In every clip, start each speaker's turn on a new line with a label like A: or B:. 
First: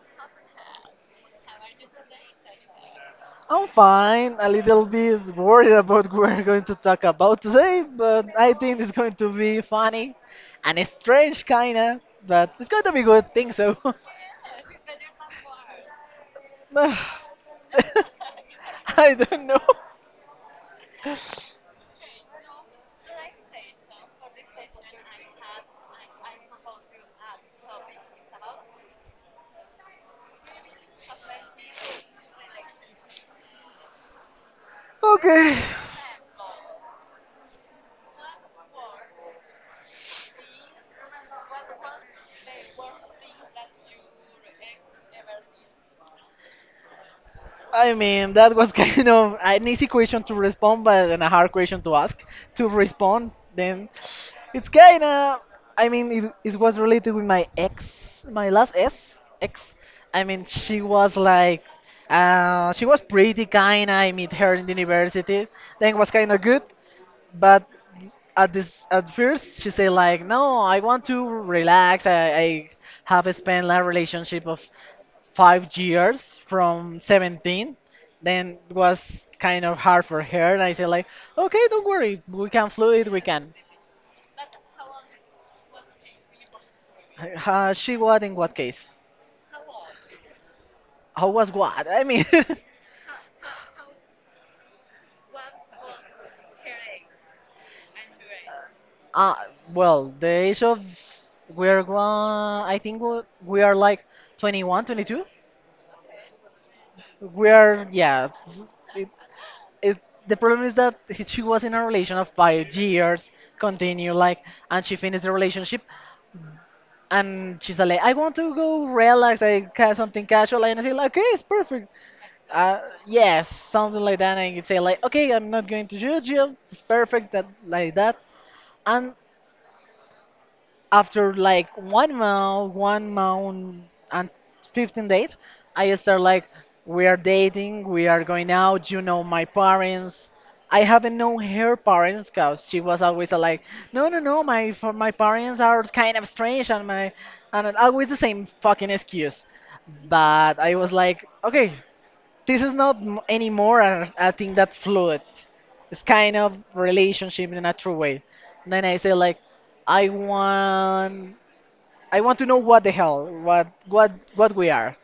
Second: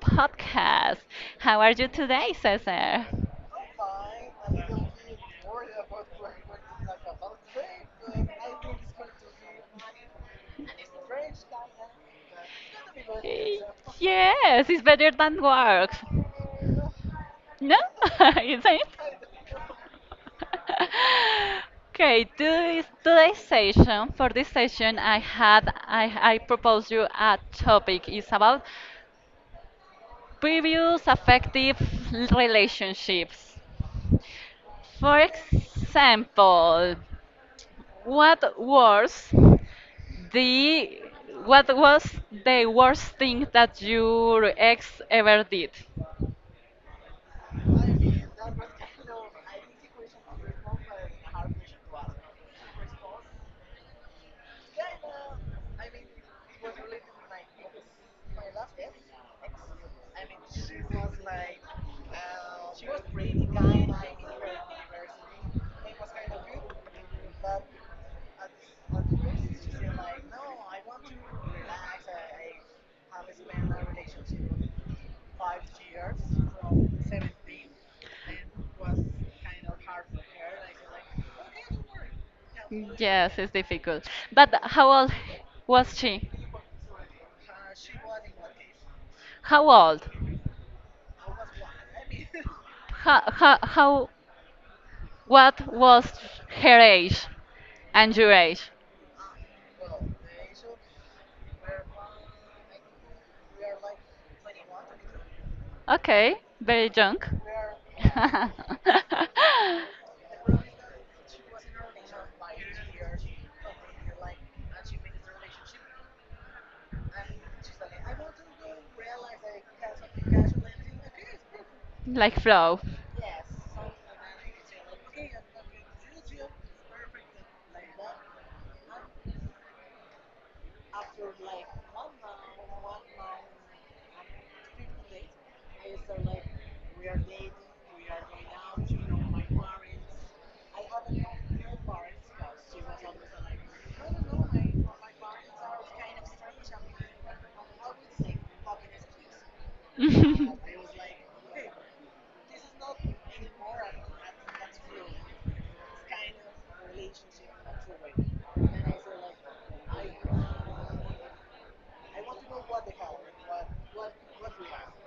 A: podcast. How are you today, Cesar?
B: I'm fine, a little bit worried about what we're going to talk about today, but I think it's going to be funny and it's strange, kinda, but it's going to be good, think
A: Eh,
B: so.
A: Yes, it's better than works.
B: Ah,
A: No? Is it?
B: I don't know.
A: Okay, today's session, for this session, I proposed you a topic. It's about previous affective relationships. For
B: Okay.
A: example, what was the what was the worst thing that your ex ever did?
B: I mean, that was kind of an easy question to respond, but then a hard question to ask to respond. Then it's kind of, I mean, it was related with my ex, my last ex, ex. I mean, she was like, she was pretty kind. I met her in the university. Then was kind of good but at this at first she say like no I want to relax I have spent a relationship of 5 years from 17. Then it was kind of hard for her and I said like okay, don't worry, we can fluid, we
A: Yes, it's
B: can
A: difficult. But how old was she?
B: she what in what case.
A: How old?
B: How was what I mean?
A: How what was her age and your age?
B: Uh, well, the age of we're one, I think we are like 21, 22.
A: Okay, very young.
B: We are, yeah. it, it, the problem is that she was in a relation of 5 years, continue like, and she finished the relationship, and she's like, I want to go relax, I ca something casual, and I say like, okay, it's perfect.
A: Like flow.
B: Yes, something like that, and you say like, okay, I'm not going to judge you, it's perfect, that like that, and after like 1 month and 15 days, I start like, we are dating, we are going out, you know, my parents. I haven't known her parents because she was always like, no, no, no, my for my parents are kind of strange and my and always the same fucking excuse. But I was like, okay, this is not anymore a thing that's fluid. It's kind of relationship in a true way. And then I say like, I want, I want to know what the hell, what we are.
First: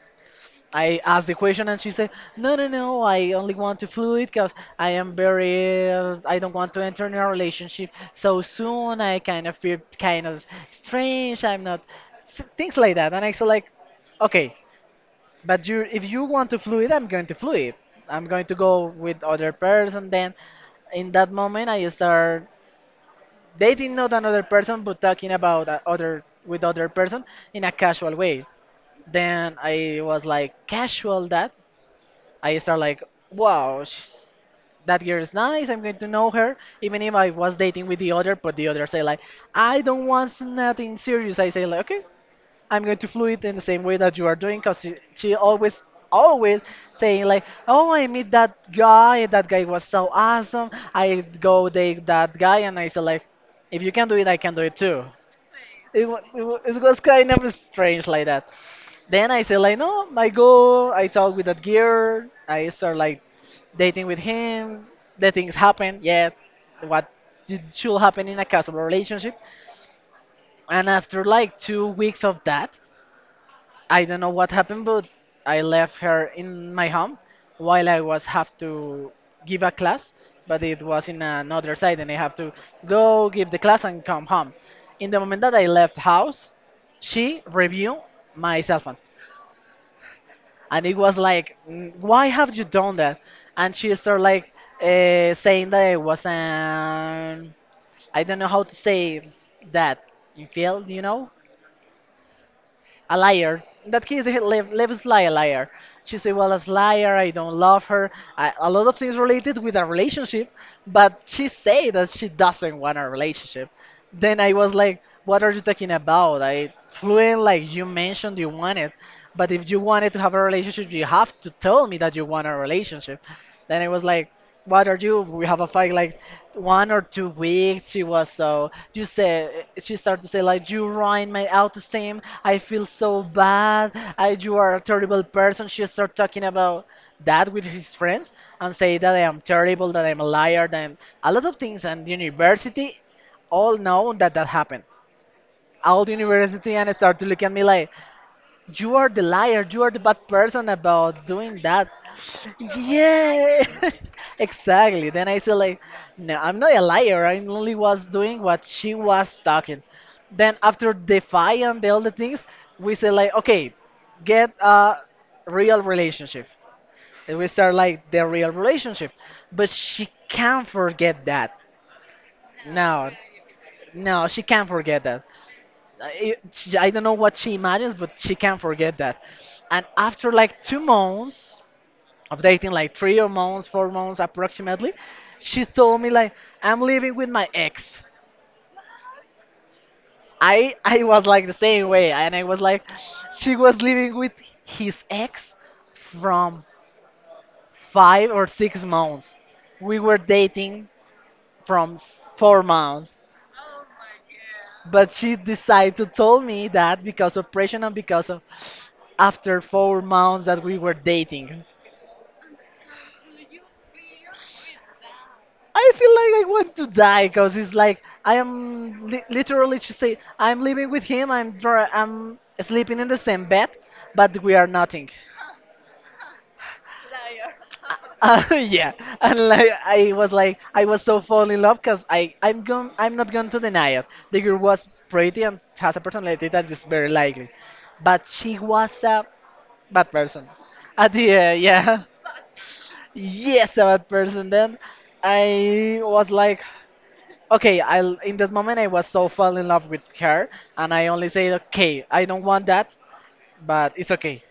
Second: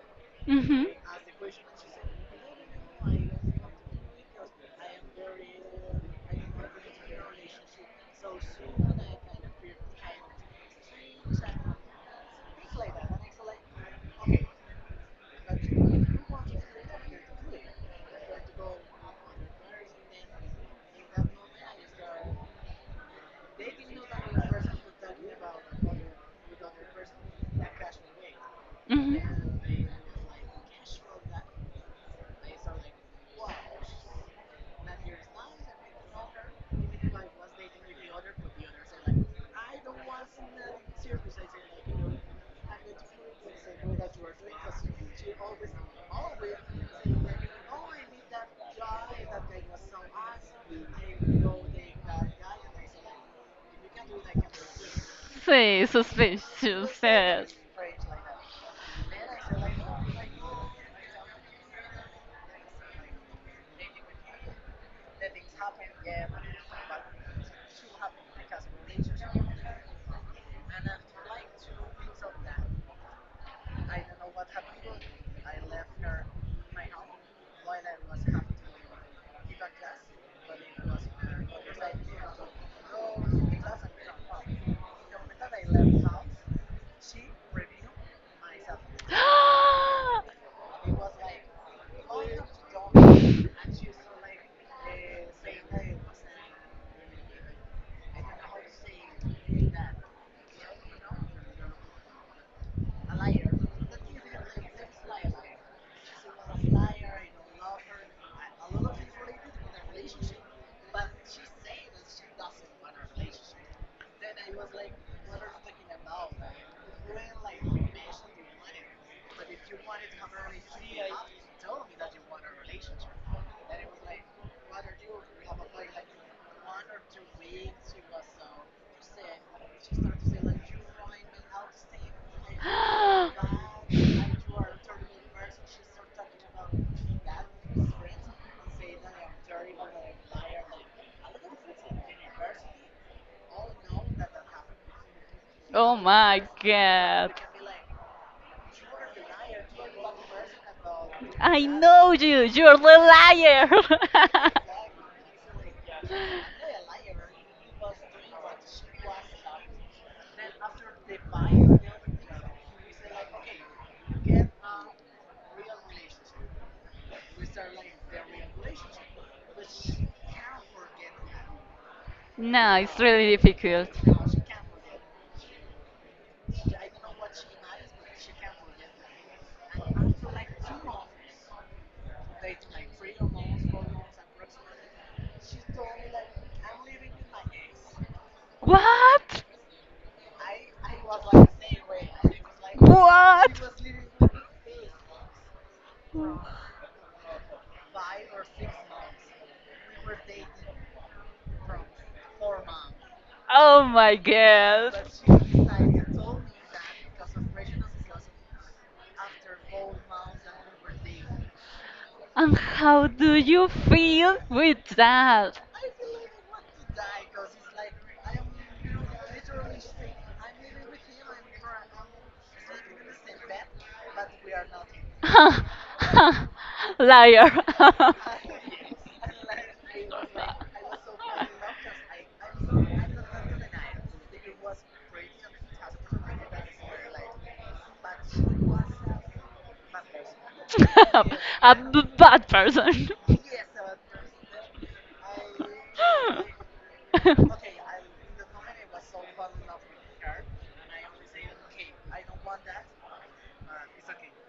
A: hmm
B: I asked the question and she said, no, no, no, I only want to fluid because I am very, I don't want to enter in a relationship so soon. I kind of feel kind of strange. I'm not, things like that. And I said like, okay, but you, if you want to fluid, I'm going to fluid. I'm going to go with other person. Then, in that moment, I start dating not another person, but talking about other with other person in a casual way. Then
A: Mhm.
B: I was like casual that I start like, wow, she's, that girl is nice. I'm going to know her, even if I was dating with the other. But the other say like, I don't want nothing serious. I say like, okay, I'm going to fluid in the same way that you are doing because she always saying like, oh, I meet that guy, that guy was so awesome, I go date that guy, and I said like, if you can do it, I can do it too.
A: Say
B: It
A: suspicious,
B: was kind
A: yes.
B: of strange like that. Then I said like, no, I go, I talk with that girl, I start like dating with him, the things happen, yeah, what should happen in a casual relationship. And after like 2 weeks of that, I don't know what happened, but I left her in my home while I was have to give a class, but it was in another side, and I have to go give the class and come home. In the moment that I left house, she reviewed my cell phone, and it was like, "Mm, why have you done that?" And she started like saying that I was an I don't know how to say that in field, a liar. In that case, he Lev, a liar. She said, "Well, as liar, I don't love her." I, a lot of things related with a relationship, but she say that she doesn't want a relationship. Then I was like, "What are you talking about?" I fluent like you mentioned you want it, but if you wanted to have a relationship, you have to tell me that you want a relationship. Then it was like, what are you? We have a fight like 1 or 2 weeks. She was so, you say, she started to say like, you ruined my autoesteem. I feel so bad. I, you are a terrible person. She started talking about that with his friends and say that I am terrible, that I'm a liar, that I'm a lot of things. And the university all know that that happened.
A: Oh
B: All the
A: my
B: university and start to
A: god.
B: look at me like, you are the liar. You are the bad person about doing
A: I
B: that.
A: know you. You're the
B: Yeah,
A: liar.
B: exactly. Then I said like, no, I'm not a liar. I only was doing what she was talking. Then after defying the all the things, we said like, okay, get a real relationship. And we start like the real relationship. But she can't forget that.
A: No, it's
B: No,
A: really difficult.
B: no, she can't forget that. I don't know what she imagines, but she can't forget that. And after like 2 months of dating, like three or months, 4 months approximately, she told me like, "I'm living with my ex."
A: What?
B: I was like the same way, and I was like, she
A: What?
B: was living with his ex from 5 or 6 months. We were dating from 4 months,
A: Oh my god.
B: but she decided to tell me that because of pressure and because of after 4 months that we were dating.
A: And how do you feel with that?
B: I feel like I want to die because it's like I am literally she said I'm living with him. I'm sleeping in the same bed, but we are nothing.
A: Liar.
B: Yeah, and like I was so fall in love because I'm not going to deny it. The girl was pretty and has a personality that is very likely, but she was a bad person. At the end,
A: A
B: yeah,
A: bad person.
B: yes, a bad person. Then I was like, okay, I will in that moment I was so fall in love with her, and I only said, okay, I don't want that, but it's okay.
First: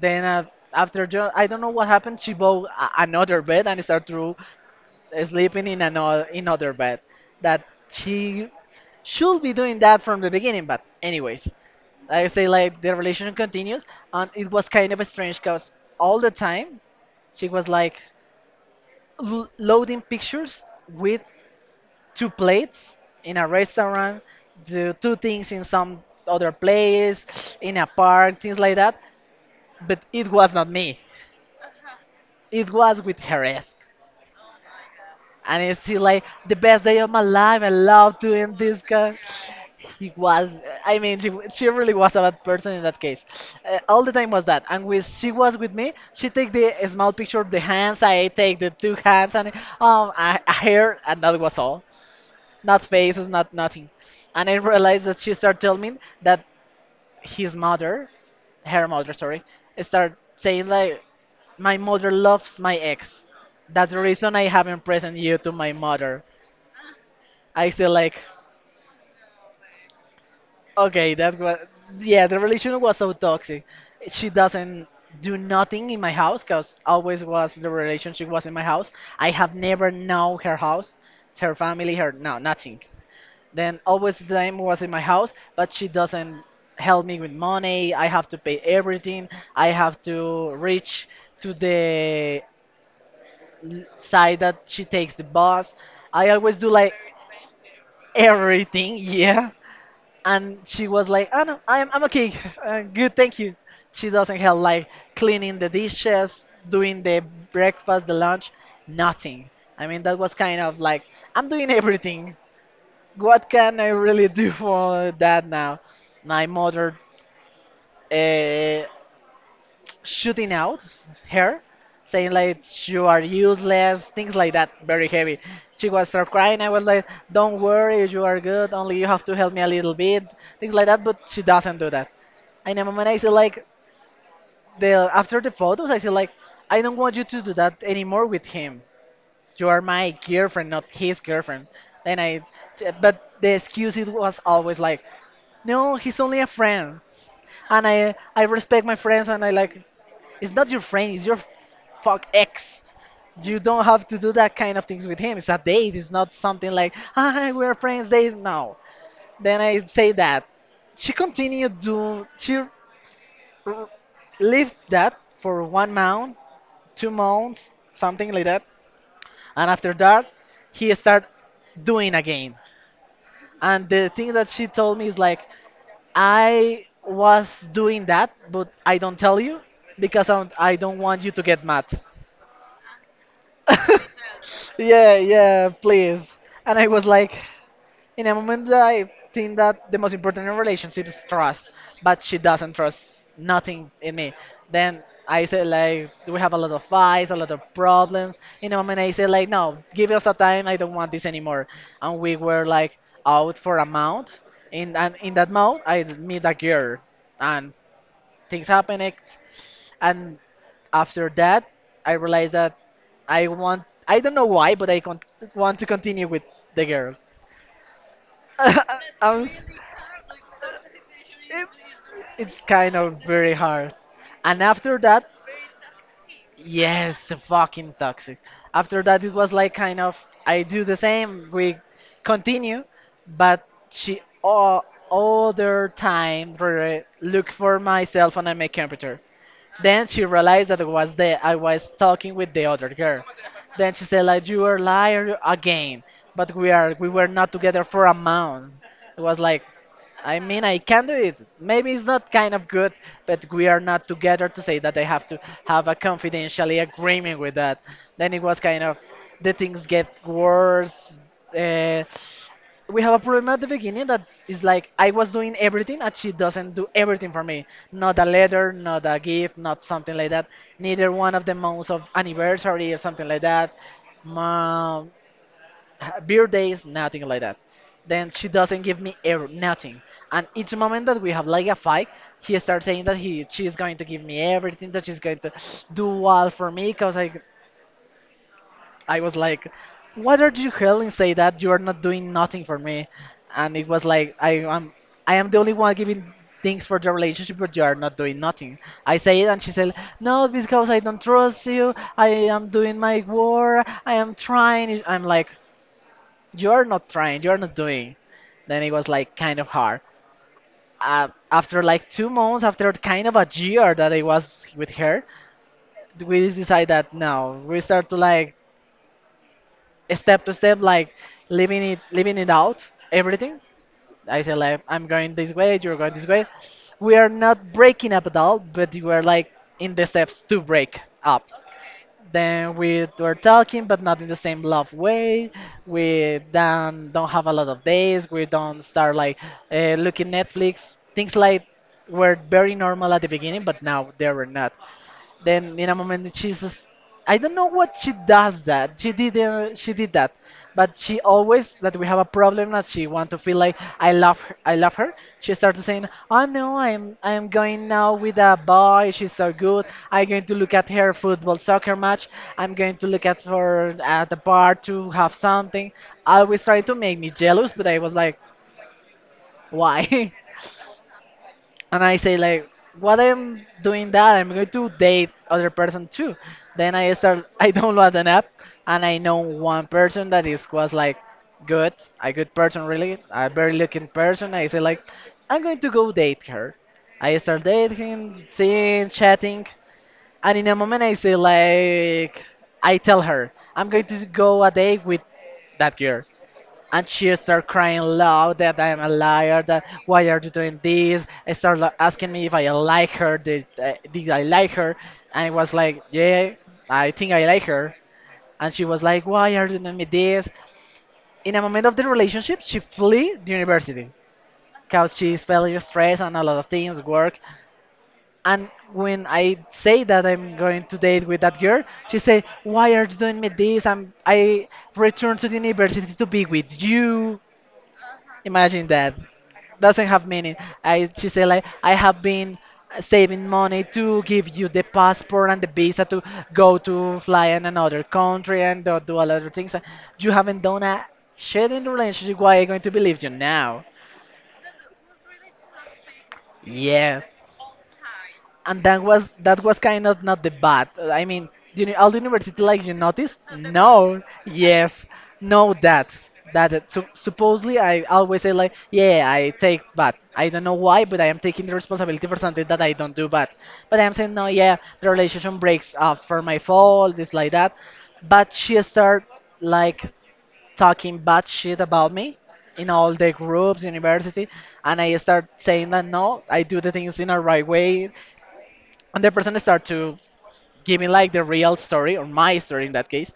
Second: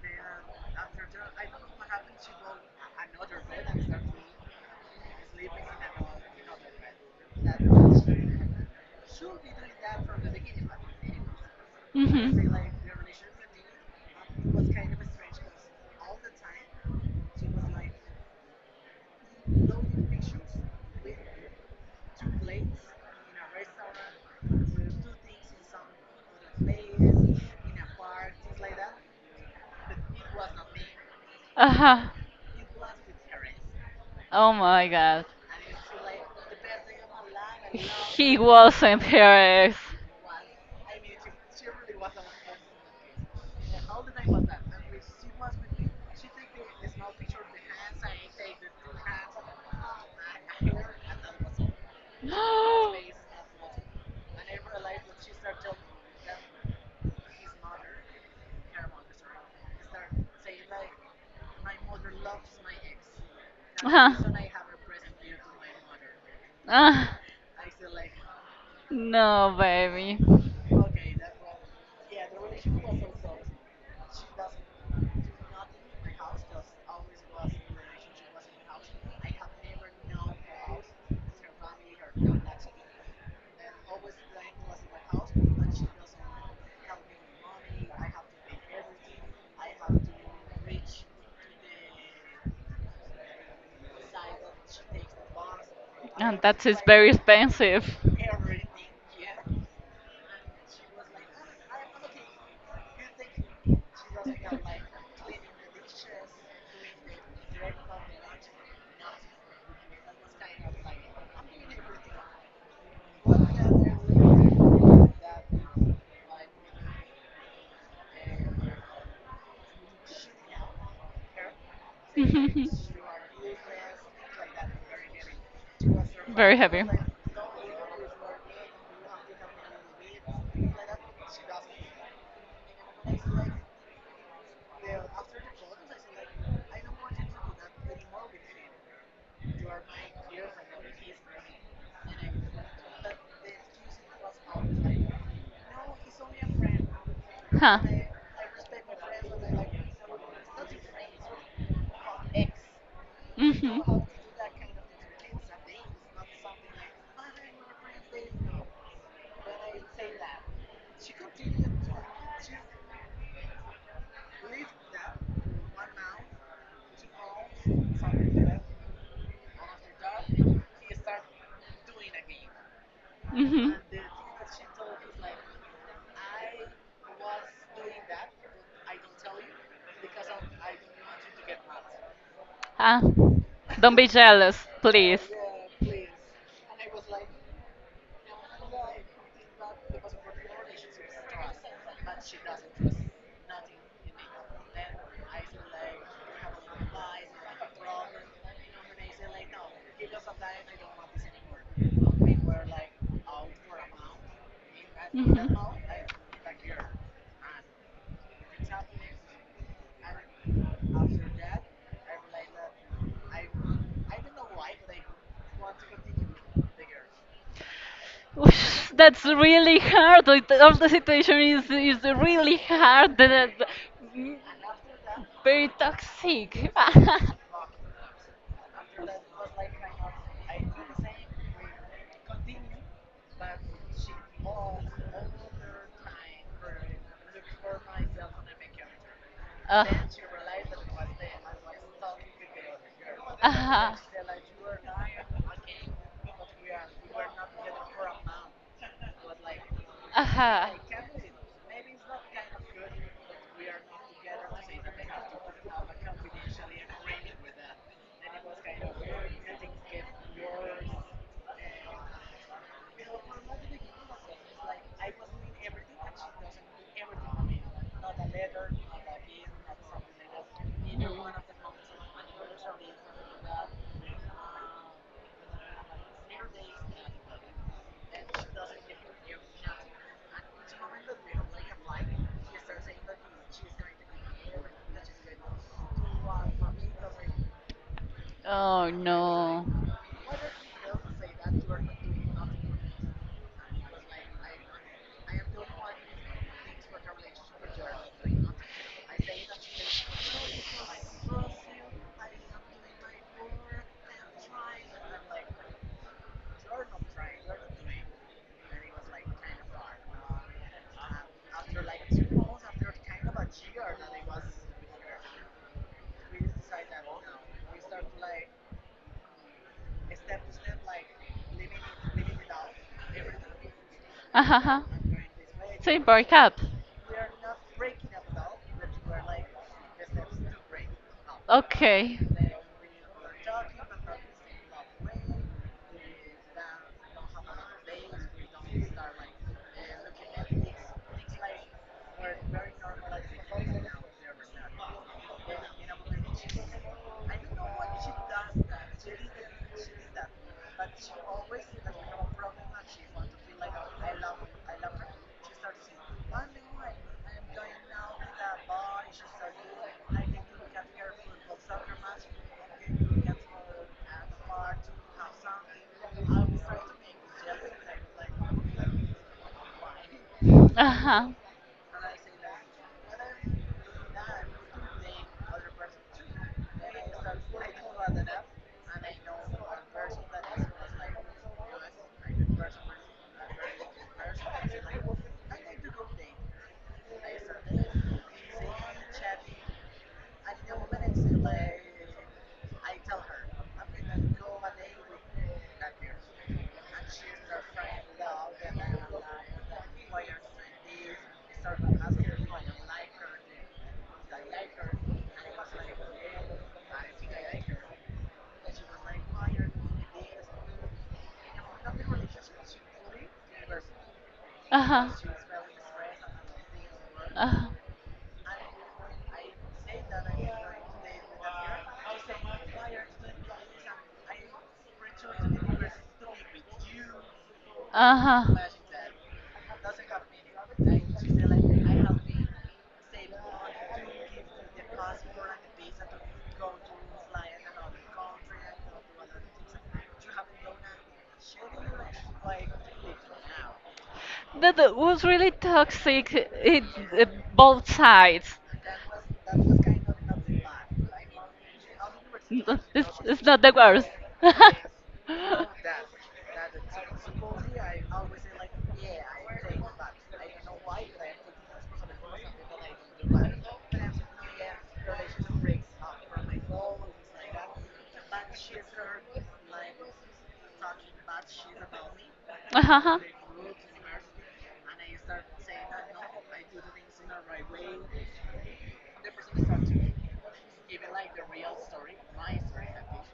B: Then after I don't know what happened, she bought another bed and started to sleeping in another in other bed. That she should be doing that from the beginning, but anyways, like I say
A: Mhm.
B: like the relation continues, and it was kind of strange because all the time she was like loading pictures with two plates in a restaurant, do two things in some other place, in a park, things like that. But it was not me.
A: Uh-huh.
B: It was with her ex.
A: Oh my God.
B: And
A: did
B: it's still like the best day of my life. I love doing this.
A: wasn't hers.
B: He was, I mean, she really was a bad person in that case. All the time was that. And when she was with me, she take the small picture of the hands, I take the two hands, and a hair, and that was all.
A: It
B: Not
A: was
B: faces, not nothing. And I realized that she started telling me that his mother, her mother, sorry, start saying like, my mother loves my ex. That's the
A: Uh-huh.
B: reason I haven't present you to my mother.
A: Ah,
B: I still like.
A: no, baby.
B: Okay, that was yeah. The relation was so toxic. She doesn't do nothing in my house because always was the relationship was in my house. I have never known her house, her family, her no nothing. Then always them was in my house, but she doesn't help me with money. I have to pay everything. I have to reach to the side that she takes the bus. I
A: And
B: always
A: that
B: do
A: is
B: like
A: very expensive.
B: everything. Yeah, and she was like, "Oh no, I'm okay, good, thank you." She doesn't help like cleaning the dishes, doing the breakfast, the lunch, nothing. I mean, that was kind of like, I'm doing everything. What can I really do for that now? My mother uh, shooting out her, saying like you are useless, things like that, very heavy. She was start crying. I was like, "Don't worry, you are good. Only you have to help me a little bit," things like that. But she doesn't do that. And in a moment, I see like the after the photos, I see like, "I don't want you to do that anymore with him. You are my girlfriend, not his girlfriend." Then I, but the excuse it was always like, "No, he's only a friend," and I respect my friends, and I like it's not your friend, it's your fuck ex. You don't have to do that kind of things with him. It's a date. It's not something like, hi, we're friends, date. No. Then I say that. She continued to, she lived that for 1 month, 2 months, something like that. And after that, he started doing again.
A: hmm
B: And the thing that she told me is like, I was doing that, but I don't tell you because I don't want you to get mad.
A: Ah, don't be jealous,
B: Yeah,
A: please.
B: yeah, please. And I was like, in a moment that I think that the most important in a relationship is trust, but she doesn't trust nothing in me. Then I said like, we have a lot of fights, a lot of problems. In a moment I said like, no, give us a time. I don't want this anymore. And we were like out for a month. In that
A: hmm
B: month I met a girl, and things happened and after that I realized that I want, I don't know why but want to continue with the girls.
A: That's
B: um,
A: really hard. Like, all the situation is
B: it,
A: is really
B: it's kind
A: hard.
B: of very hard,
A: Mm,
B: and after that,
A: very toxic.
B: yes, fucking toxic. After that it was like kind of, I do the same. We continue, but she all their time look for myself on my computer. Then she realized that it was the I was talking with the other girl. Then she said like, you are liar again, but we were not together for a month. It was like, I mean, I can do it. Maybe it's not kind of good, but we are not together to say that I have to have a confidentially agreement with that. Then it was kind of, the things get worse. Uh, we have a problem at the beginning that is like, I was doing everything and she doesn't do everything for me. Not a letter, not a gift, not something like that. Neither one of the months of anniversary or something like that. Mom, birthdays, nothing like that. Then she doesn't give me ever nothing. And each moment that we have like a fight, he starts saying that he she's going to give me everything, that she's going to do all for me, cause
A: Oh
B: I was
A: no.
B: like, "What are you hell say that you are not doing nothing for me?" And it was like, am, I am the only one giving things for the relationship, but you are not doing nothing." I say it, and she said, "No, because I don't trust you. I am doing my work. I am trying." I'm like, "You are not trying. You are not doing." Then it was like kind of hard. After like 2 months, after kind of a year that I was with her, we decided that no, we start to like step to step, like leaving it out everything. I say
A: Uh-huh.
B: like, I'm going this way,
A: So
B: you're
A: you
B: going this
A: broke
B: way.
A: up.
B: We are not breaking up at all, but we are like in the steps to break up.
A: Okay.
B: Then we were talking, but not in the same love way. We then don't have a lot of days. We don't start like looking Netflix. Things like were very normal at the beginning, but now they were not. Then in a moment I don't know what she does that. She did that. But she always that we have a problem that she want to feel like I love her. She started saying, "Oh no, I'm going now with a boy, she's so good. I'm going to look at her football soccer match. I'm going to look at her at the bar to have something." Always trying to make me jealous, but I was like, why?
A: Uh-huh.
B: And I say like, what I'm doing, that I'm going to date other person too. Then I start I download an app and I know one person that is was like good, a good person really, a very looking person. I say like, I'm going to go date her. I start dating, seeing, chatting, and in a moment I say like, I tell her I'm going to go a date with that girl, and she started crying loud that I'm a liar. That why are you doing this? I started like asking me if I like her. Did I like her? And I was like, yeah, I think I like her. And she was like, why are you doing me this? In a moment of the relationship, she flee the university
A: Uh huh.
B: because she's feeling stress and a lot of things work.
A: Uh
B: And when I say that I'm going to date with that girl, she say, why are you doing me this? I returned to the university to be with you.
A: huh. Uh
B: Imagine that. Doesn't have meaning. I She said like, I have been saving money to give you the passport and the visa to
A: huh.
B: go to fly in another country and do, do a lot of things. You haven't done a shit in the relationship. Why I going to believe you now?
A: That was really toxic. It
B: Yeah.
A: uh, both sides.
B: And that was
A: No,
B: kind of not the bad. I mean, all the university like you
A: It's,
B: noticed?
A: it's not the worst.
B: No, yes, no that so, supposedly I always say like, yeah, I take bad. I don't know why, but I am taking the responsibility for something that I don't do bad. But I'm saying no, yeah, the relationship breaks up for my fault, this like that. But she start like talking bad shit about me in all the groups, university, and I start saying that no, I do the things in a right way, and the person start to give me like the real story or my story in that case.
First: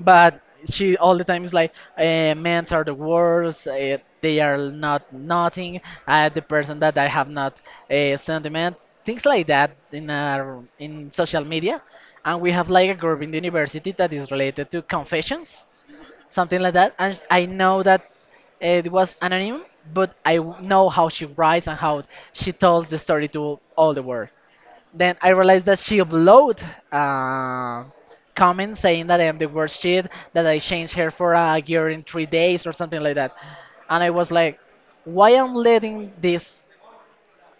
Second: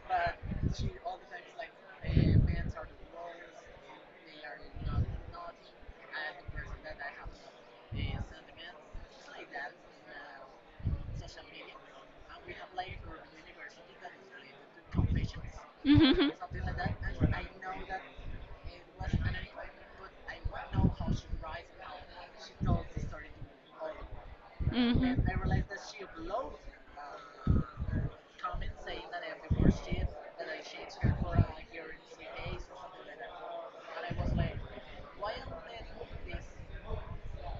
B: But she all the time is like, men are the worst, they are not nothing. I the person that i have not eh, sentiments things like that in our in social media. And we have like a group in the university that is related to confessions, something like that, and I know that it was anonymous, but I know how she writes and how she tells the story to all the world. Then I
A: Mhm.
B: realized that she uploaded uh, comments saying that I am the worst shit, that I changed her for a year in 3 days or something like that. And I was like, why am letting this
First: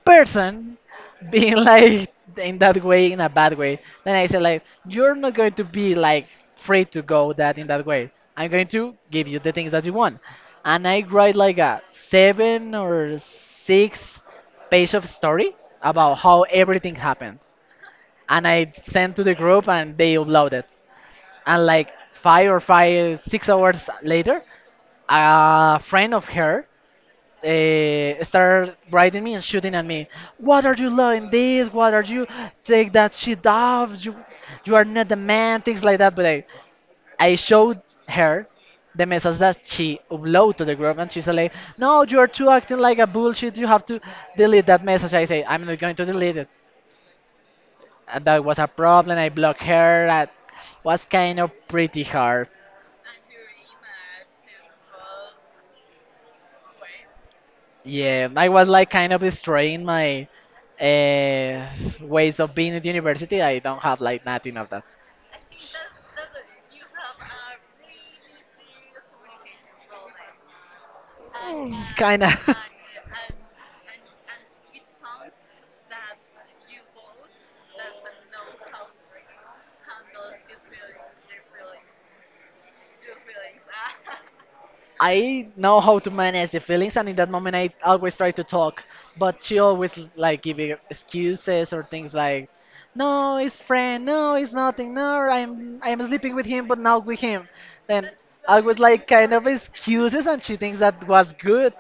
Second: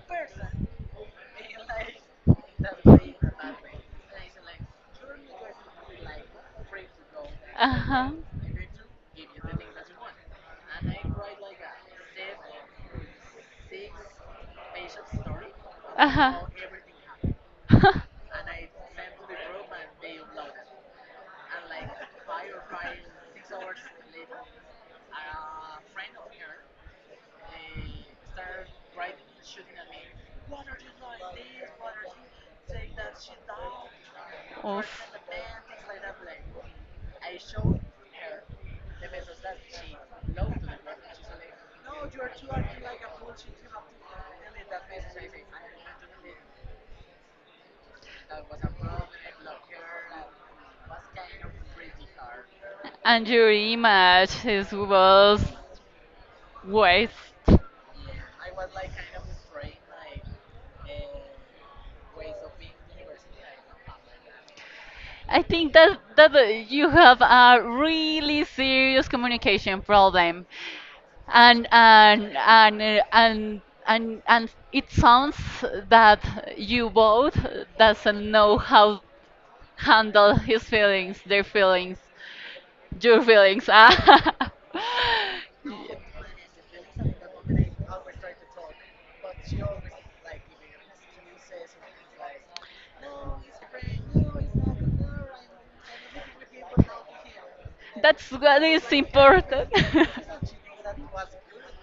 B: person being like in that way, in a bad way? Then I said like, you're not going to be like free
A: Mhm.
B: to go that in that way. I'm going to give you the things that you want. And I write like a 7 or 6 page of story about how everything happened and I sent to the group and they uploaded. And like five or 6 hours later, a friend of her started writing me and shooting at me. What are you loving this? What are you take that shit off? You are not the man. Things like that. But I showed her the message that she uploaded to the group, and she's like, no, you're too acting like a bullshit, you have to delete that message. I say, I'm not going to delete it. And that was a problem. I blocked her. That was kind of pretty hard.
A: And your image is was waste.
B: Yeah, I was like kind of destroying my uh, ways of being at university. I don't have like nothing of that.
A: I think that that you have a really serious communication problem, and
B: Kind
A: and
B: of.
A: and uh, and and it sounds that you both doesn't know how handle his feelings, their feelings, your feelings. ah.
B: I know how to manage the feelings, and in that moment, I always try to talk. But she always like giving excuses or things like, "No, it's friend. No, it's nothing. No, I'm sleeping with him, but not with him." Then
A: That's what
B: I was
A: is
B: like kind of
A: important.
B: excuses, and she thinks that was good,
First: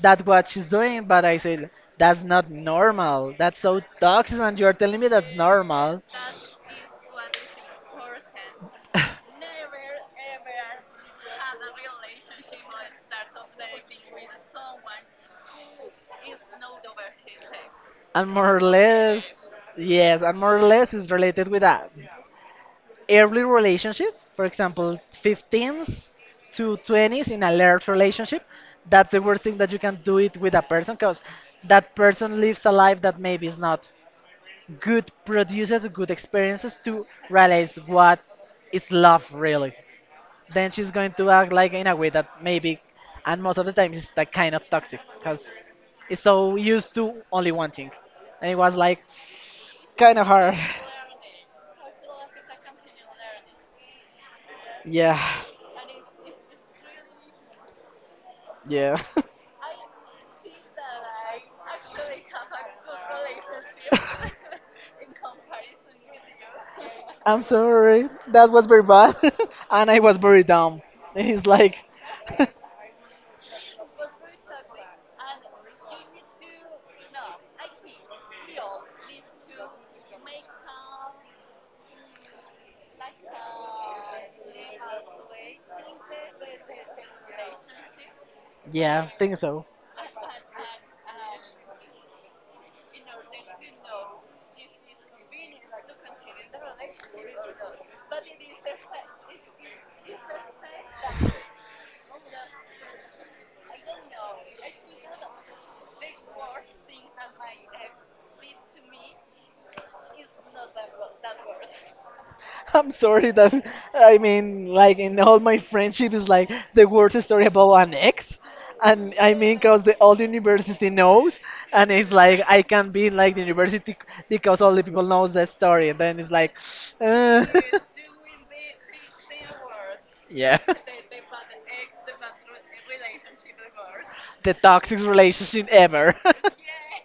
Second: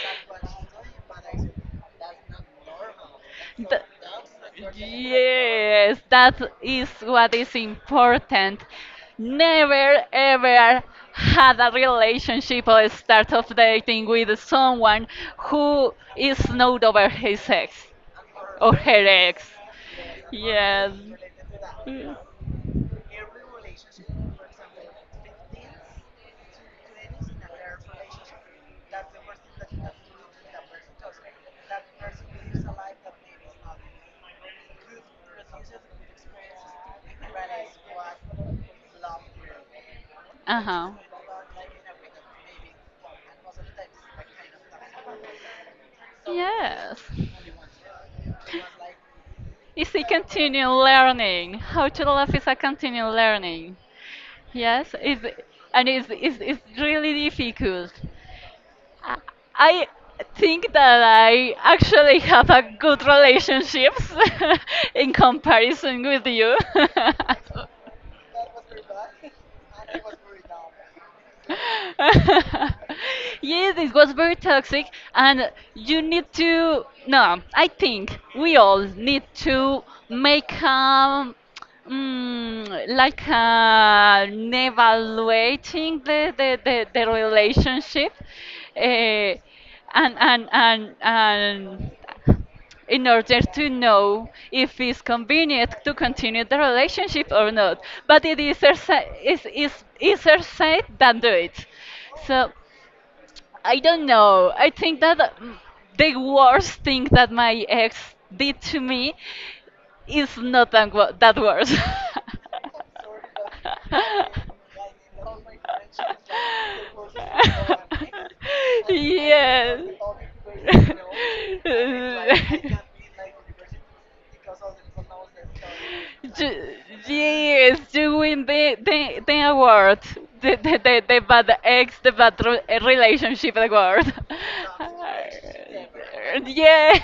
B: that what she's doing. But I said, "That's not normal. That's so
A: The-
B: toxic, and you're telling me that's
A: yes,
B: normal."
A: that is what is important. Never ever had a relationship or start of dating with someone who is not over his ex
B: And more or
A: or her ex.
B: less, yes, and more or less
A: Yes.
B: is related with a early relationship. For example, 15s to 20s in a large relationship. That's the worst thing that you can do it with a person because that person lives a life that maybe is not good, produces good experiences to realize what is love really. Then she's
A: Uh-huh.
B: going to act like in a way that maybe, and most of the time, it's like kind of toxic because it's so used
A: Yes.
B: to only one thing. And it was like,
A: It's a
B: kind of hard.
A: continual learning. How to love is a continual learning. Yes,
B: Yeah.
A: it's, and it's really difficult.
B: Yeah.
A: I I think that I actually have a good relationships in comparison with you.
B: I'm sorry. That was very bad. And I was very dumb. He's like,
A: Yes, it was very toxic, and you need to. No, I think we all need to make evaluating the relationship.
B: yeah,
A: Uh,
B: think so.
A: and in order to know if it's convenient to continue the relationship or not. But it is easier sa- is easier said than do it. So I don't know. I think that the worst thing that my ex did to me is not that, that worse.
B: I'm sorry that, I mean, like in all my friendship is like the worst story about an ex, and I mean,
A: yes.
B: cause the all the university knows, and it's like I can be in like the because all the people knows that story, and then it's like,
A: Ju-
B: uh,
A: yes, you win the award, the,
B: yeah.
A: the the the bad ex, the relationship award.
B: The toxic relationship ever.
A: yes,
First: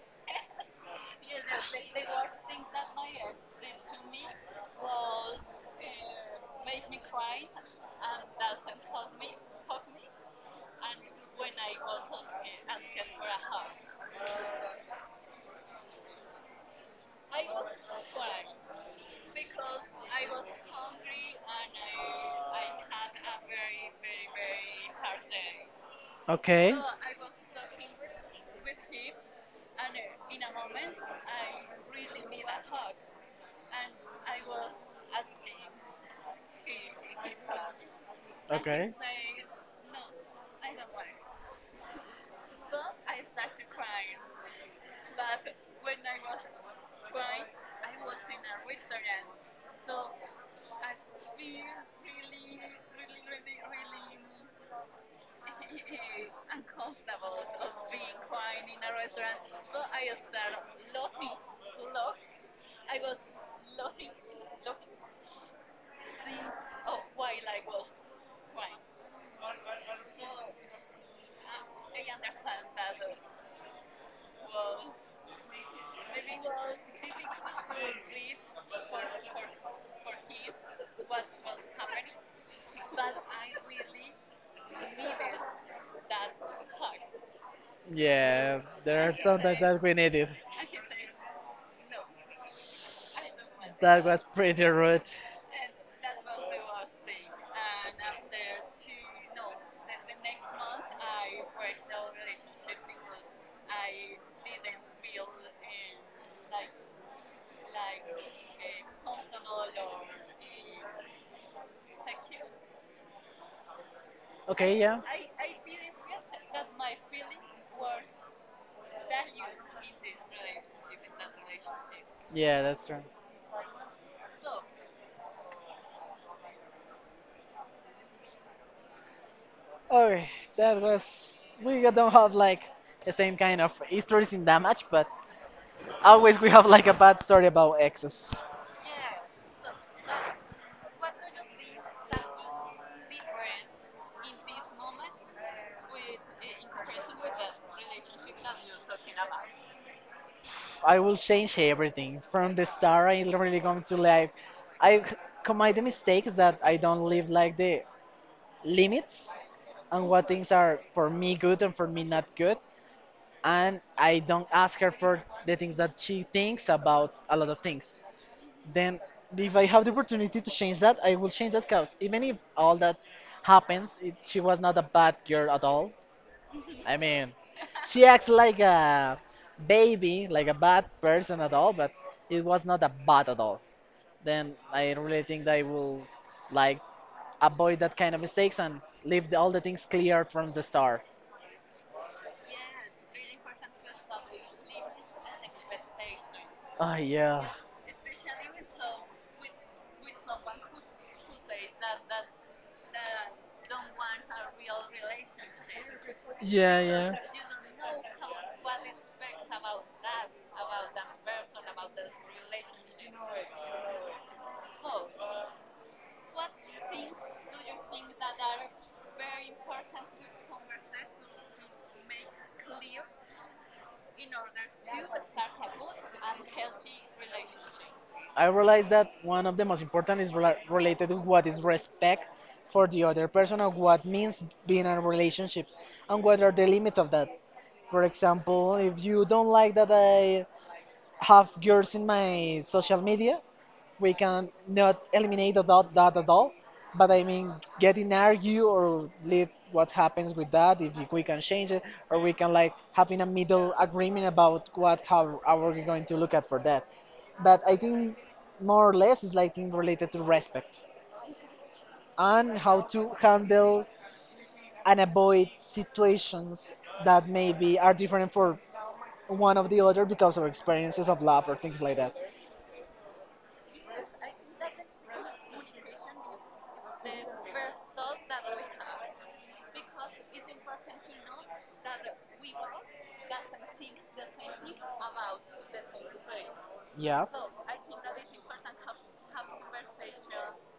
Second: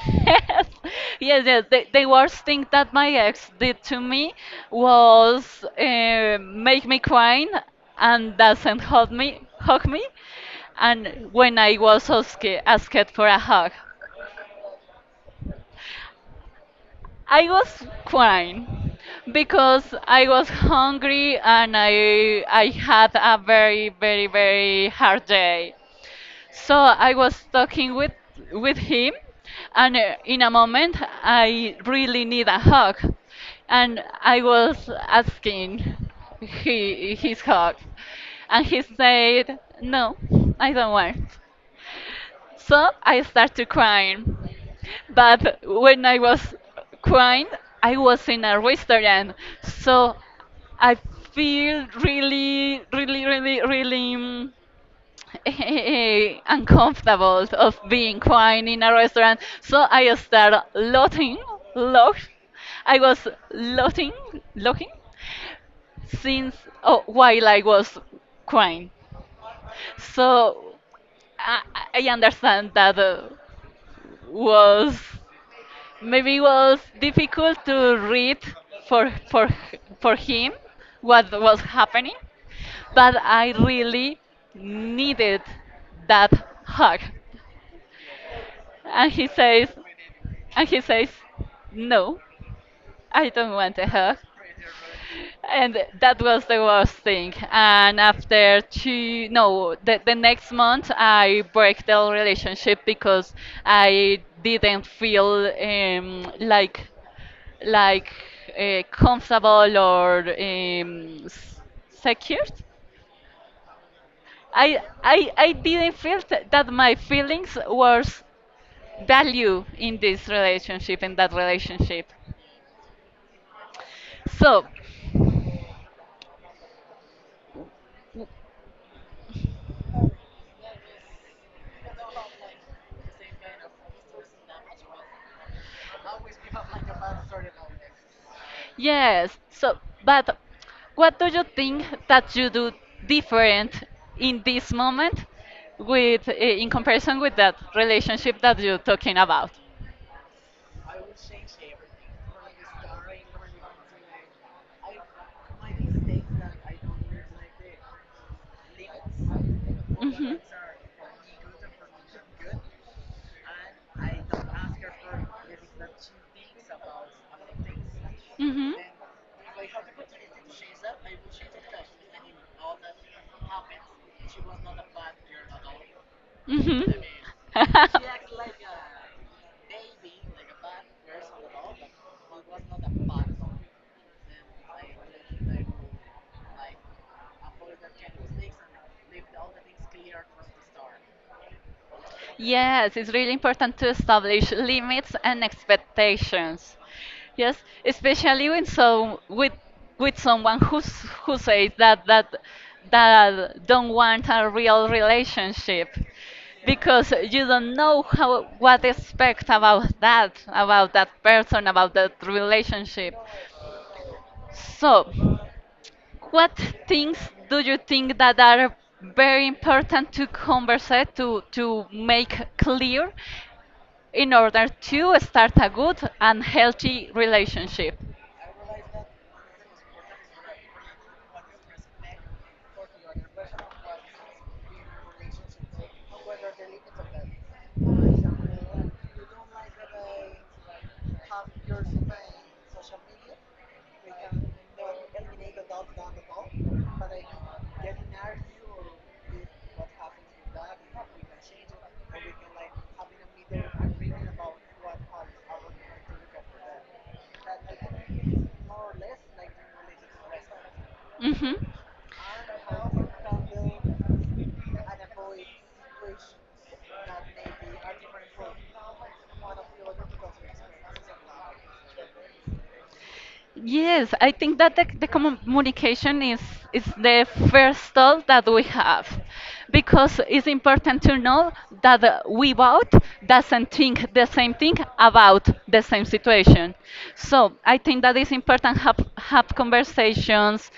A: yes. The worst thing that my ex did to me was make me crying and doesn't hug me, and when I was asked for a hug. I was crying because I was hungry and I had a very, very, very hard day.
B: Okay.
A: So I was talking with him and in a moment I really need a hug and I was asking he his hug and he
B: Okay.
A: said no I don't want so I started crying. But when I was crying, I was in a restaurant. So I feel really, really, really, really uncomfortable of being crying in a restaurant. So I started laughing, laugh. I was laughing, laughing since oh, while I was crying. So I, I understand that was maybe was difficult to read for for for him what was happening, but I really needed that hug.
B: Yeah, there
A: And
B: are
A: he
B: sometimes
A: says,
B: that we need it.
A: and he says, no, I don't want a
B: That
A: hug.
B: was pretty rude.
A: And that was the worst thing. And after two, no, the next month I broke the relationship because I didn't feel like comfortable or secured.
B: Okay,
A: I,
B: yeah.
A: I, I didn't feel that my feelings was value in this relationship, in that relationship.
B: Yeah, that's true.
A: So,
B: Okay, that was. We don't have like the same kind of stories in damage, but always we have like a bad story about exes.
A: yes, so, but what do you think that you do different in this moment with, in comparison with that relationship that you're talking about?
B: I will change everything from the start. I really going to like. I c-
A: i
B: Commit the mistakes that I don't live like the limits and what things are for me good and for me not good. And I don't ask her for the things that she thinks about a lot of things.
A: hmm
B: Then, if I have the opportunity to change that, I will change that course. Even if all that happens, she was not a bad girl at all.
A: I mean, she
B: I mean,
A: acts
B: she acts like a baby, like a
A: But
B: bad
A: there's
B: person at all,
A: all the other.
B: but it
A: But was
B: was not
A: not
B: a
A: a box.
B: bad at all.
A: And
B: Then I really think
A: I,
B: that I
A: like,
B: will
A: I
B: like
A: put
B: avoid
A: the
B: that
A: kind
B: kind of
A: of things
B: mistakes and
A: and
B: leave all the things
A: left
B: clear
A: cleared.
B: from the start.
A: Yes, it's really important to establish limits and expectations.
B: Oh yeah.
A: Yes, especially when so with someone who's who says that that don't want a real relationship
B: Yeah,
A: because
B: yeah.
A: you don't know how what to expect about that person about that relationship. So, what things do you think that are very important to converse to make clear in order to start a good and healthy relationship.
B: I realize that one of the most important is related to what is respect for the other person or what means being in relationships and what are the limits of that. For example, if you don't like that I have girls in my social media. We can not eliminate that at all. But I mean, get in argue or leave what happens with that if we can change it, or we can like having a middle agreement about what how are we going to look at for that. But I think more or less is like thing related to respect
A: hmm
B: and how to handle and avoid situations that maybe are different for one of the other because of experiences of love or things like that.
A: Yes, I think that the communication is the first thought that we have because it's important to know that we both doesn't think the same thing about the same situation.
B: Yeah.
A: So I think that it's important have conversations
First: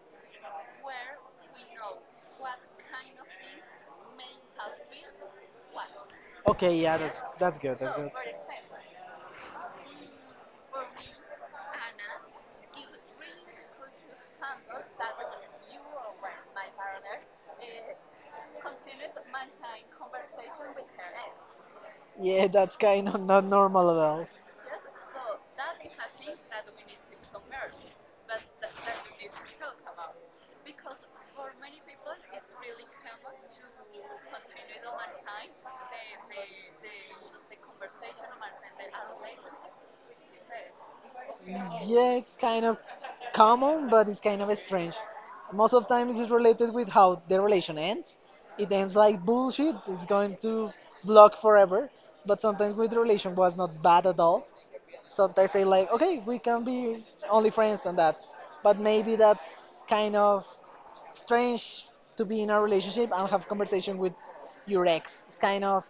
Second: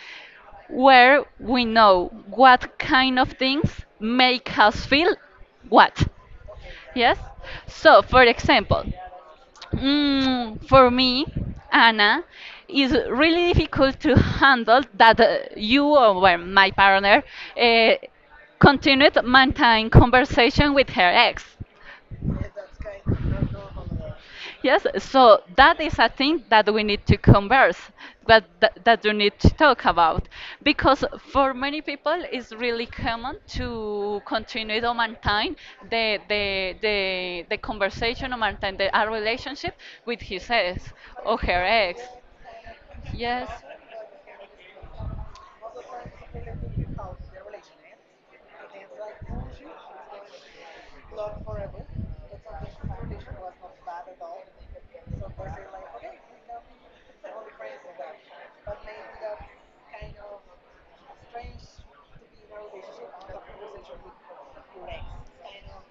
A: where we know what kind of things make us feel what?
B: Okay. Yeah.
A: Yes?
B: That's good. That's
A: So,
B: good.
A: for example, for me, Anna, it's really difficult to handle that you or well, my partner uh, continued maintaining conversation with her ex.
B: Yeah. That's kind of not normal at all.
A: Yes, so that is a thing that we need to converse, but that you need to talk about, because for many people it's really common to continue to maintain the conversation or maintain the, a relationship with his ex or her ex.
B: Yeah. It's kind of
A: Yes.
B: common, but it's kind of strange. Most of the time it's related with how the relation ends. It ends like bullshit. It's going to block forever. But sometimes with the relation was not bad at all. Sometimes they like, okay, we can be only friends and that. But maybe that's kind of strange to be in a relationship and have conversation with your ex. It's kind of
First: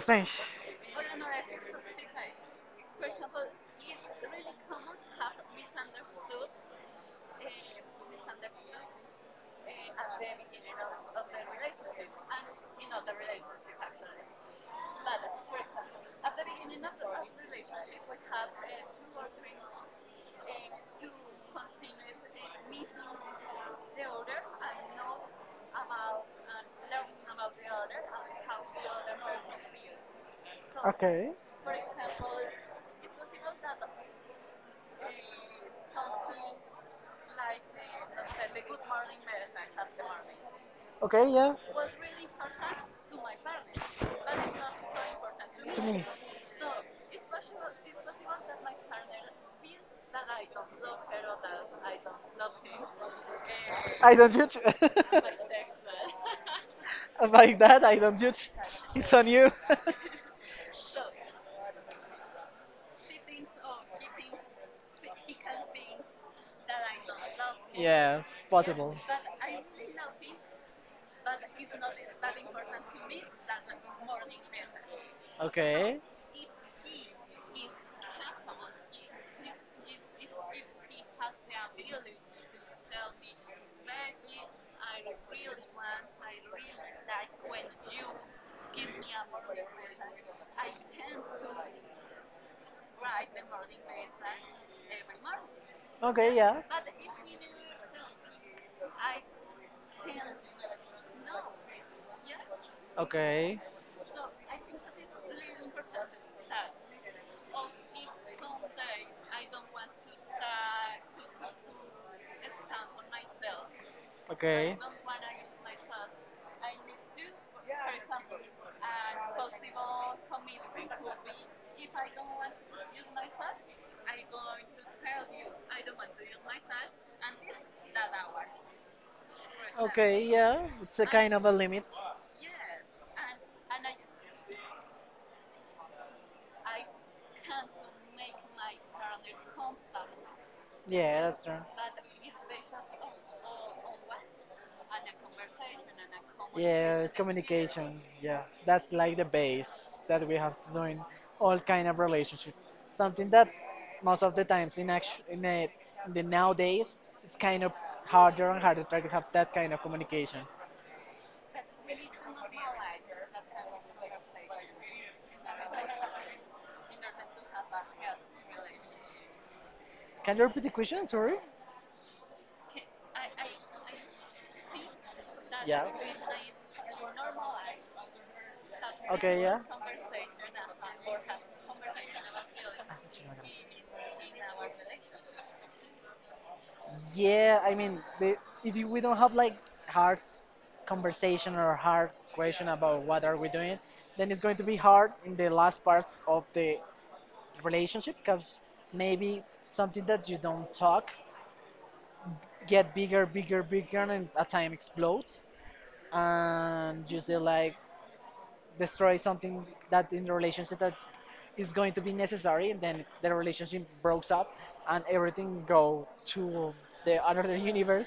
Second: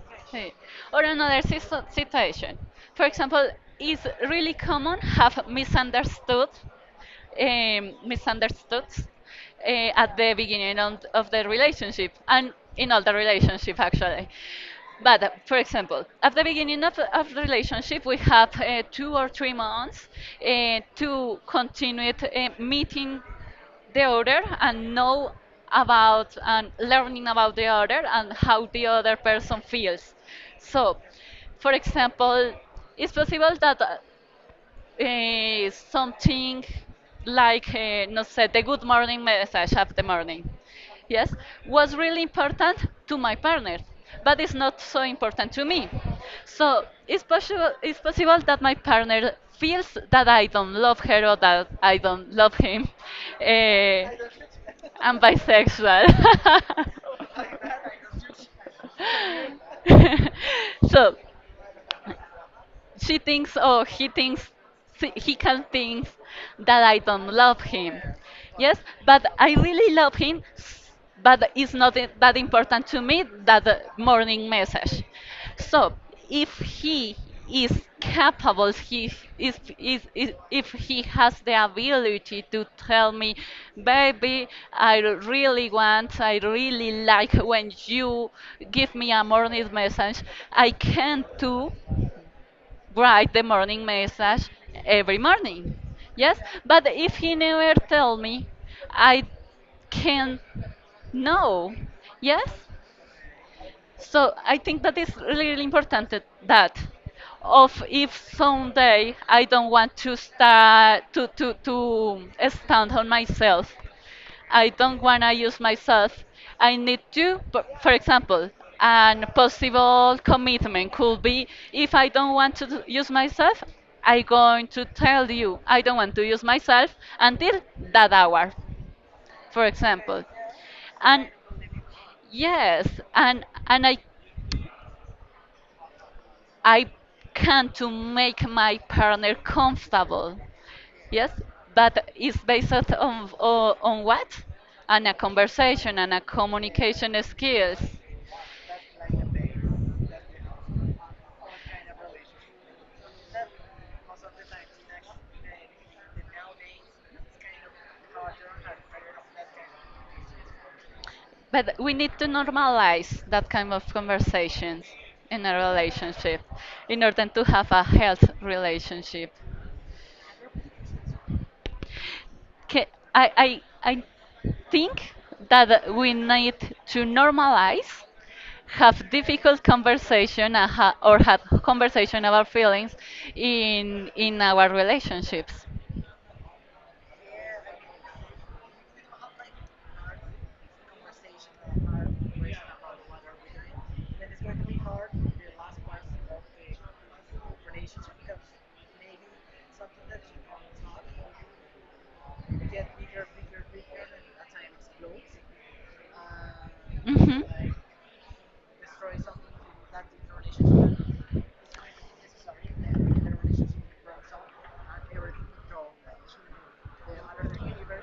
B: strange.
A: Sí. Or another situation. For example, it's really common have misunderstood um, misunderstood at the beginning on, of the relationship and in all the relationship actually. But for example, at the beginning of the relationship, we have 2 or 3 months to continue it, meeting the other and know about and learning about the other and how the other person feels. So,
B: Okay.
A: for example, it's possible that something like, no sé, the good morning message of the morning.
B: Okay,
A: Yes,
B: yeah.
A: was really
B: It
A: important to my partner, but it's not so important to me. So it's possible that my partner feels that I don't love her or that I don't love him. Eh,
B: I don't judge.
A: I'm bisexual.
B: By that, I don't judge. It's on you.
A: So she thinks oh he thinks he can think that I don't love him.
B: Yeah,
A: Yes
B: possible.
A: but I really love him but it's not that important to me that morning message. So
B: Okay.
A: if he is capable he is if he has the ability to tell me baby I really want I really like when you give me a morning message I can too write the morning message every morning.
B: Okay,
A: Yes,
B: yeah.
A: but if he never tell me, I can know. Yes,
B: Okay.
A: so I think that is really really important that that of if someday I don't want to start to stand on myself I
B: Okay.
A: don't wanna use myself. I need to, for example, an possible commitment could be if I don't want to use myself, I going to tell you I don't want to use myself until that hour, for
B: Okay,
A: example.
B: yeah, it's a
A: And
B: kind of a limit.
A: yes, and I can to make my partner comfortable.
B: Yeah,
A: Yes,
B: that's true.
A: but it's based on what? On a conversation and a
B: Yeah, it's
A: communication skills.
B: communication. Yeah, that's like the base that we have to do in all kind of relationship. Something that most of the times in act in the nowadays it's kind of harder and harder to try to have that kind of communication.
A: But we need to normalize that kind of conversations in a relationship in order to have a health relationship.
B: Can you repeat the question? Sorry.
A: Ca- I think
B: Yeah.
A: that we need to normalize have
B: Okay. Yeah.
A: difficult conversation and or have conversation about feelings in our relationships.
B: Yeah, I mean, the, if you- we don't have like hard conversation or hard question about what are we doing, then it's going to be hard in the last parts of the relationship because maybe something that you don't talk get bigger, bigger, bigger, and at time explodes, and you say like, destroy something that in the relationship that is going to be necessary and then the relationship breaks up and everything go to the another universe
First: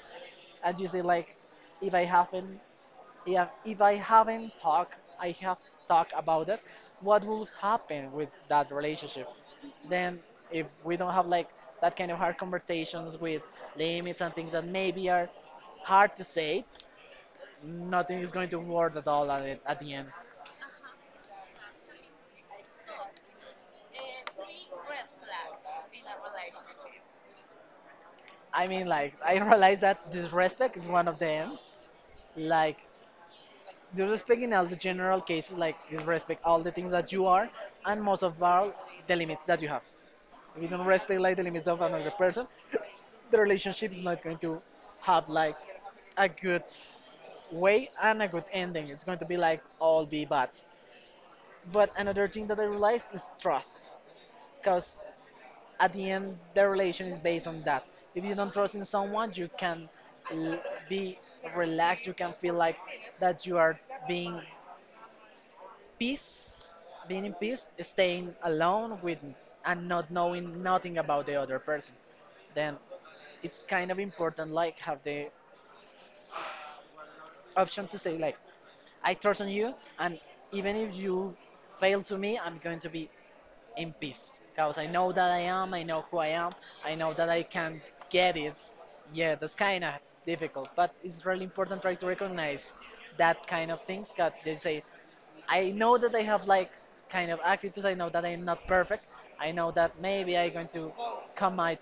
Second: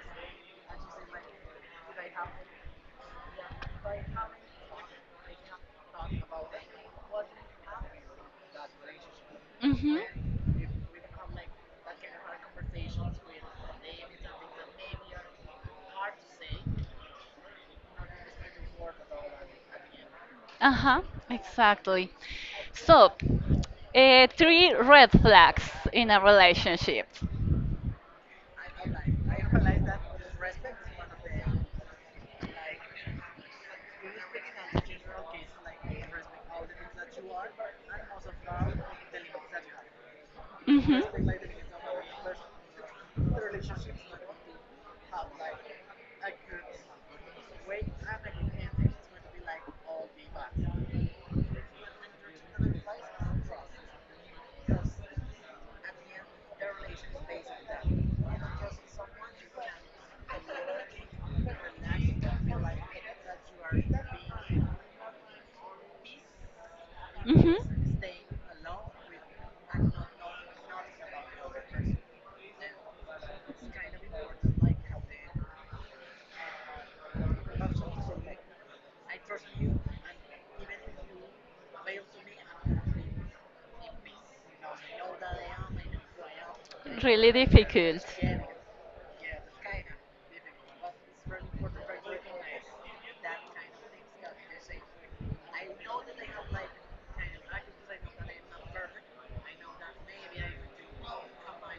B: and you say like if I haven't yeah, if I haven't talked I have talked about it, what will happen with that relationship? Then if we don't have like that kind of hard conversations with limits and things that maybe are hard to say, nothing is going to work at all at the end.
A: Uh huh, exactly. So, three red flags in a relationship.
B: I mean, like, I realize that disrespect is one of them. Like, disrespect in all the general cases, like, disrespect all the things that you are, and most of all, the limits that you have. If you don't
A: hmm
B: respect, like, the limits of another person, the relationship is not going to have, like, a good way and a good ending. It's going to be, like, all be bad. But another thing that I realized is trust. Because at the end the relation is based on that. If you don't trust in someone you can l- be relaxed, you can feel like that you are being peace, being in
A: hmm
B: peace, staying alone with and not knowing nothing about the other person. Then it's kind of important like have the option to say like I trust on you, and even if you fail to me I'm going to be in peace because I know that I know who I am, I know that
A: Really
B: I can
A: difficult.
B: get it. Yeah, that's kind of difficult, but it's really important try to recognize that kind of things. Because they say, I know that I have like kind of attitudes. I know that I'm not perfect. I know that maybe I'm going to commit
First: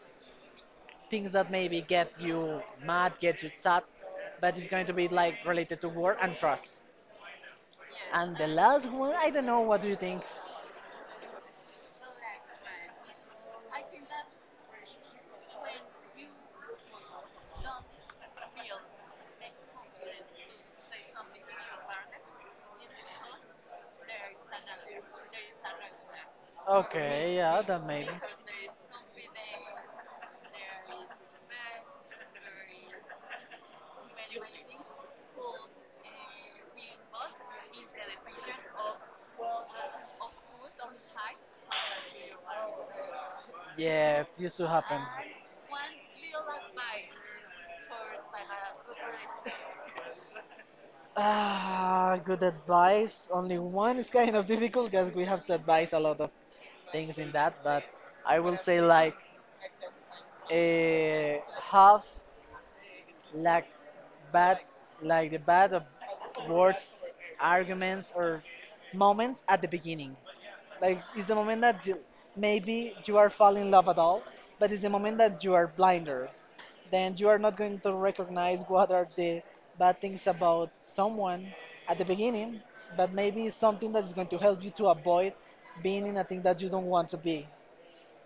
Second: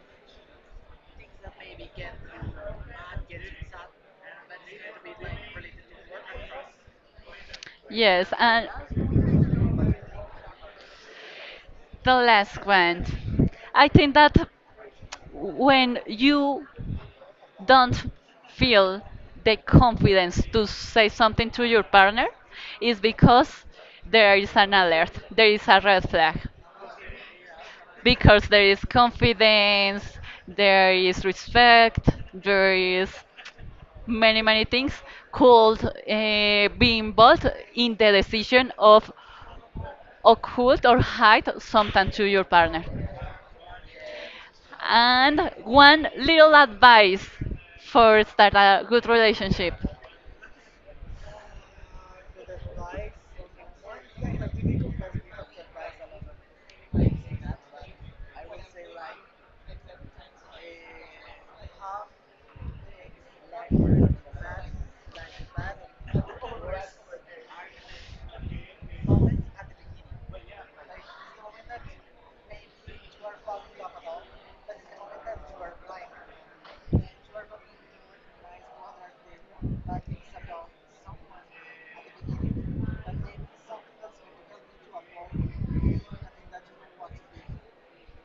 B: things that maybe get you mad, get you sad, but it's going to be like related to work and trust.
A: Yes,
B: And the
A: and
B: last one, I don't know. What do you think?
A: the last one. I think that when you don't feel the confidence to say something to your partner is because there is an alert, there is a red flag.
B: Okay, yeah, that maybe.
A: Because there is confidence, there is respect, there is many, many things could be involved in the decision of occult or hide something to your partner.
B: Yeah, it used to happen.
A: And one little advice for start a good relationship.
B: Ah, good advice. Only one is kind of difficult because we have to advise a lot of things in that, but I will say like a half luck. Bad, like the bad of words, arguments, or moments at the beginning. Like it's the moment that you, maybe you are falling in love at all, but it's the moment that you are blinder. Then you are not going to recognize what are the bad things about someone at the beginning, but maybe it's something that is going to help you to avoid being in a thing that you don't want to be.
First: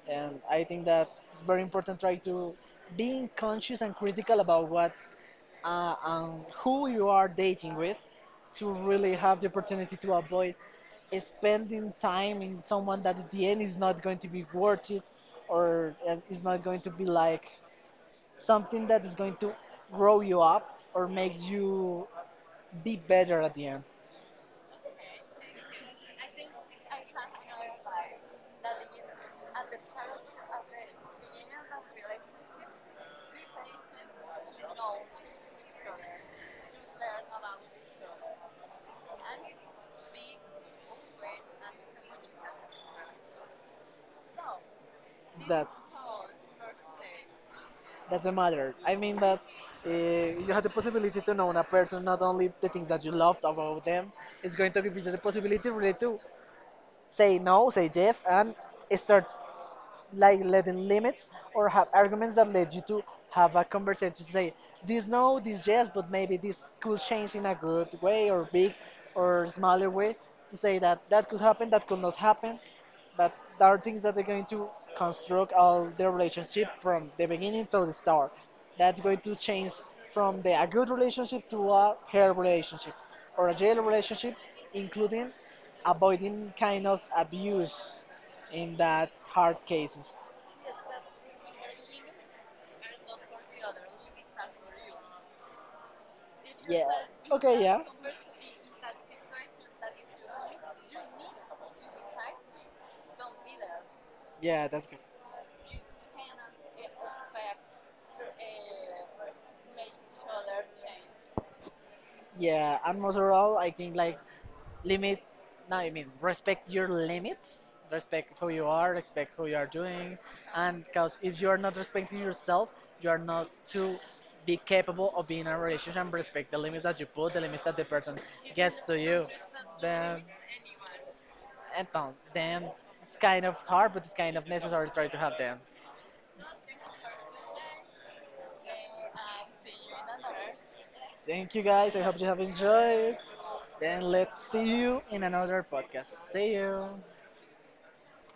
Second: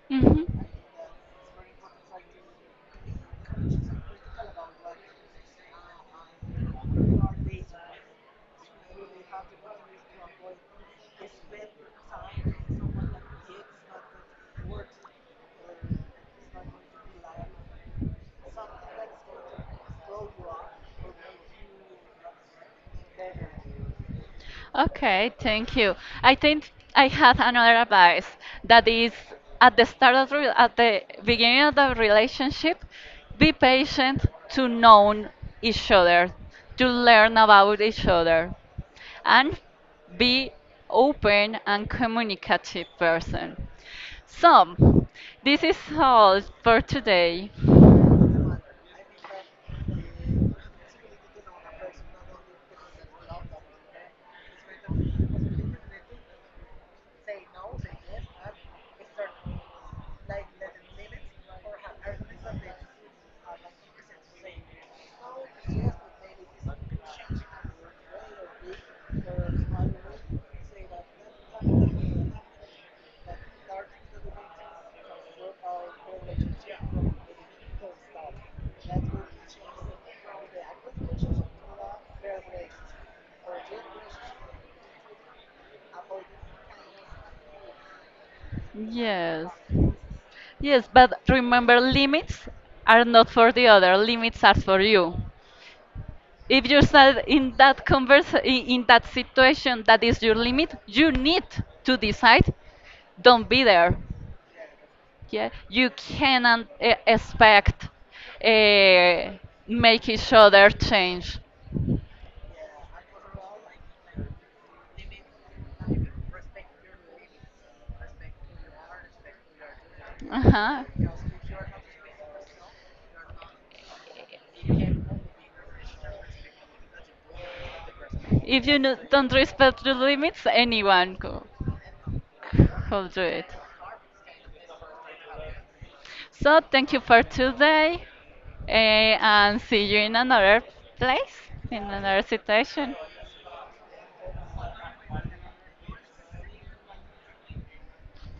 B: And
A: Mhm.
B: I think that it's very important try to being conscious and critical about what and who you are dating with, to really have the opportunity to avoid spending time in someone that at the end is not going to be worth it or is not going to be like something that is going to grow you up or make you be better at the end.
A: Okay, thank you. I think I have another advice that is at the start of at the beginning of the relationship, be patient to know each other, to learn about each other, and be open and communicative person. So, this
B: That
A: is all for today.
B: That's the matter. I mean that you have the possibility to know a person, not only the things that you loved about them. It's going to give you the possibility really to say no, say yes, and start like letting limits or have arguments that lead you to have a conversation to say this no, this yes, but maybe this could change in a good way or big or smaller way, to say that that could happen, that could not happen, but there are things that are going to construct all the relationship from the beginning to the start. That's going to change from the a good relationship to a hair relationship or a jail relationship, including avoiding kind of abuse in that
A: Yes.
B: hard cases.
A: Yes, but remember limits are not for the other, limits are for you. If you said in
B: Okay,
A: that
B: yeah.
A: converse in that situation that is your limit you need to decide don't be there.
B: Yeah, that's good.
A: Yeah you cannot expect uh, make each other change.
B: Yeah, and most overall, I think like limit. No, I mean respect your limits. Respect who you are. Respect who you are doing. And
A: Uh-huh.
B: because if you are not respecting yourself, you are not to be capable of being in a relationship and respect the limits that you put, the limits that the person
A: If you
B: gets to you.
A: don't respect the
B: Then
A: limits anyone go
B: Then
A: I'll
B: it's
A: do
B: kind
A: it.
B: of hard, but it's kind of necessary to try to have them.
A: So thank you for today, eh, and see you in another place,
B: Thank you
A: in
B: guys. I hope
A: another
B: you have
A: situation.
B: enjoyed. Then let's see you in another podcast. See you.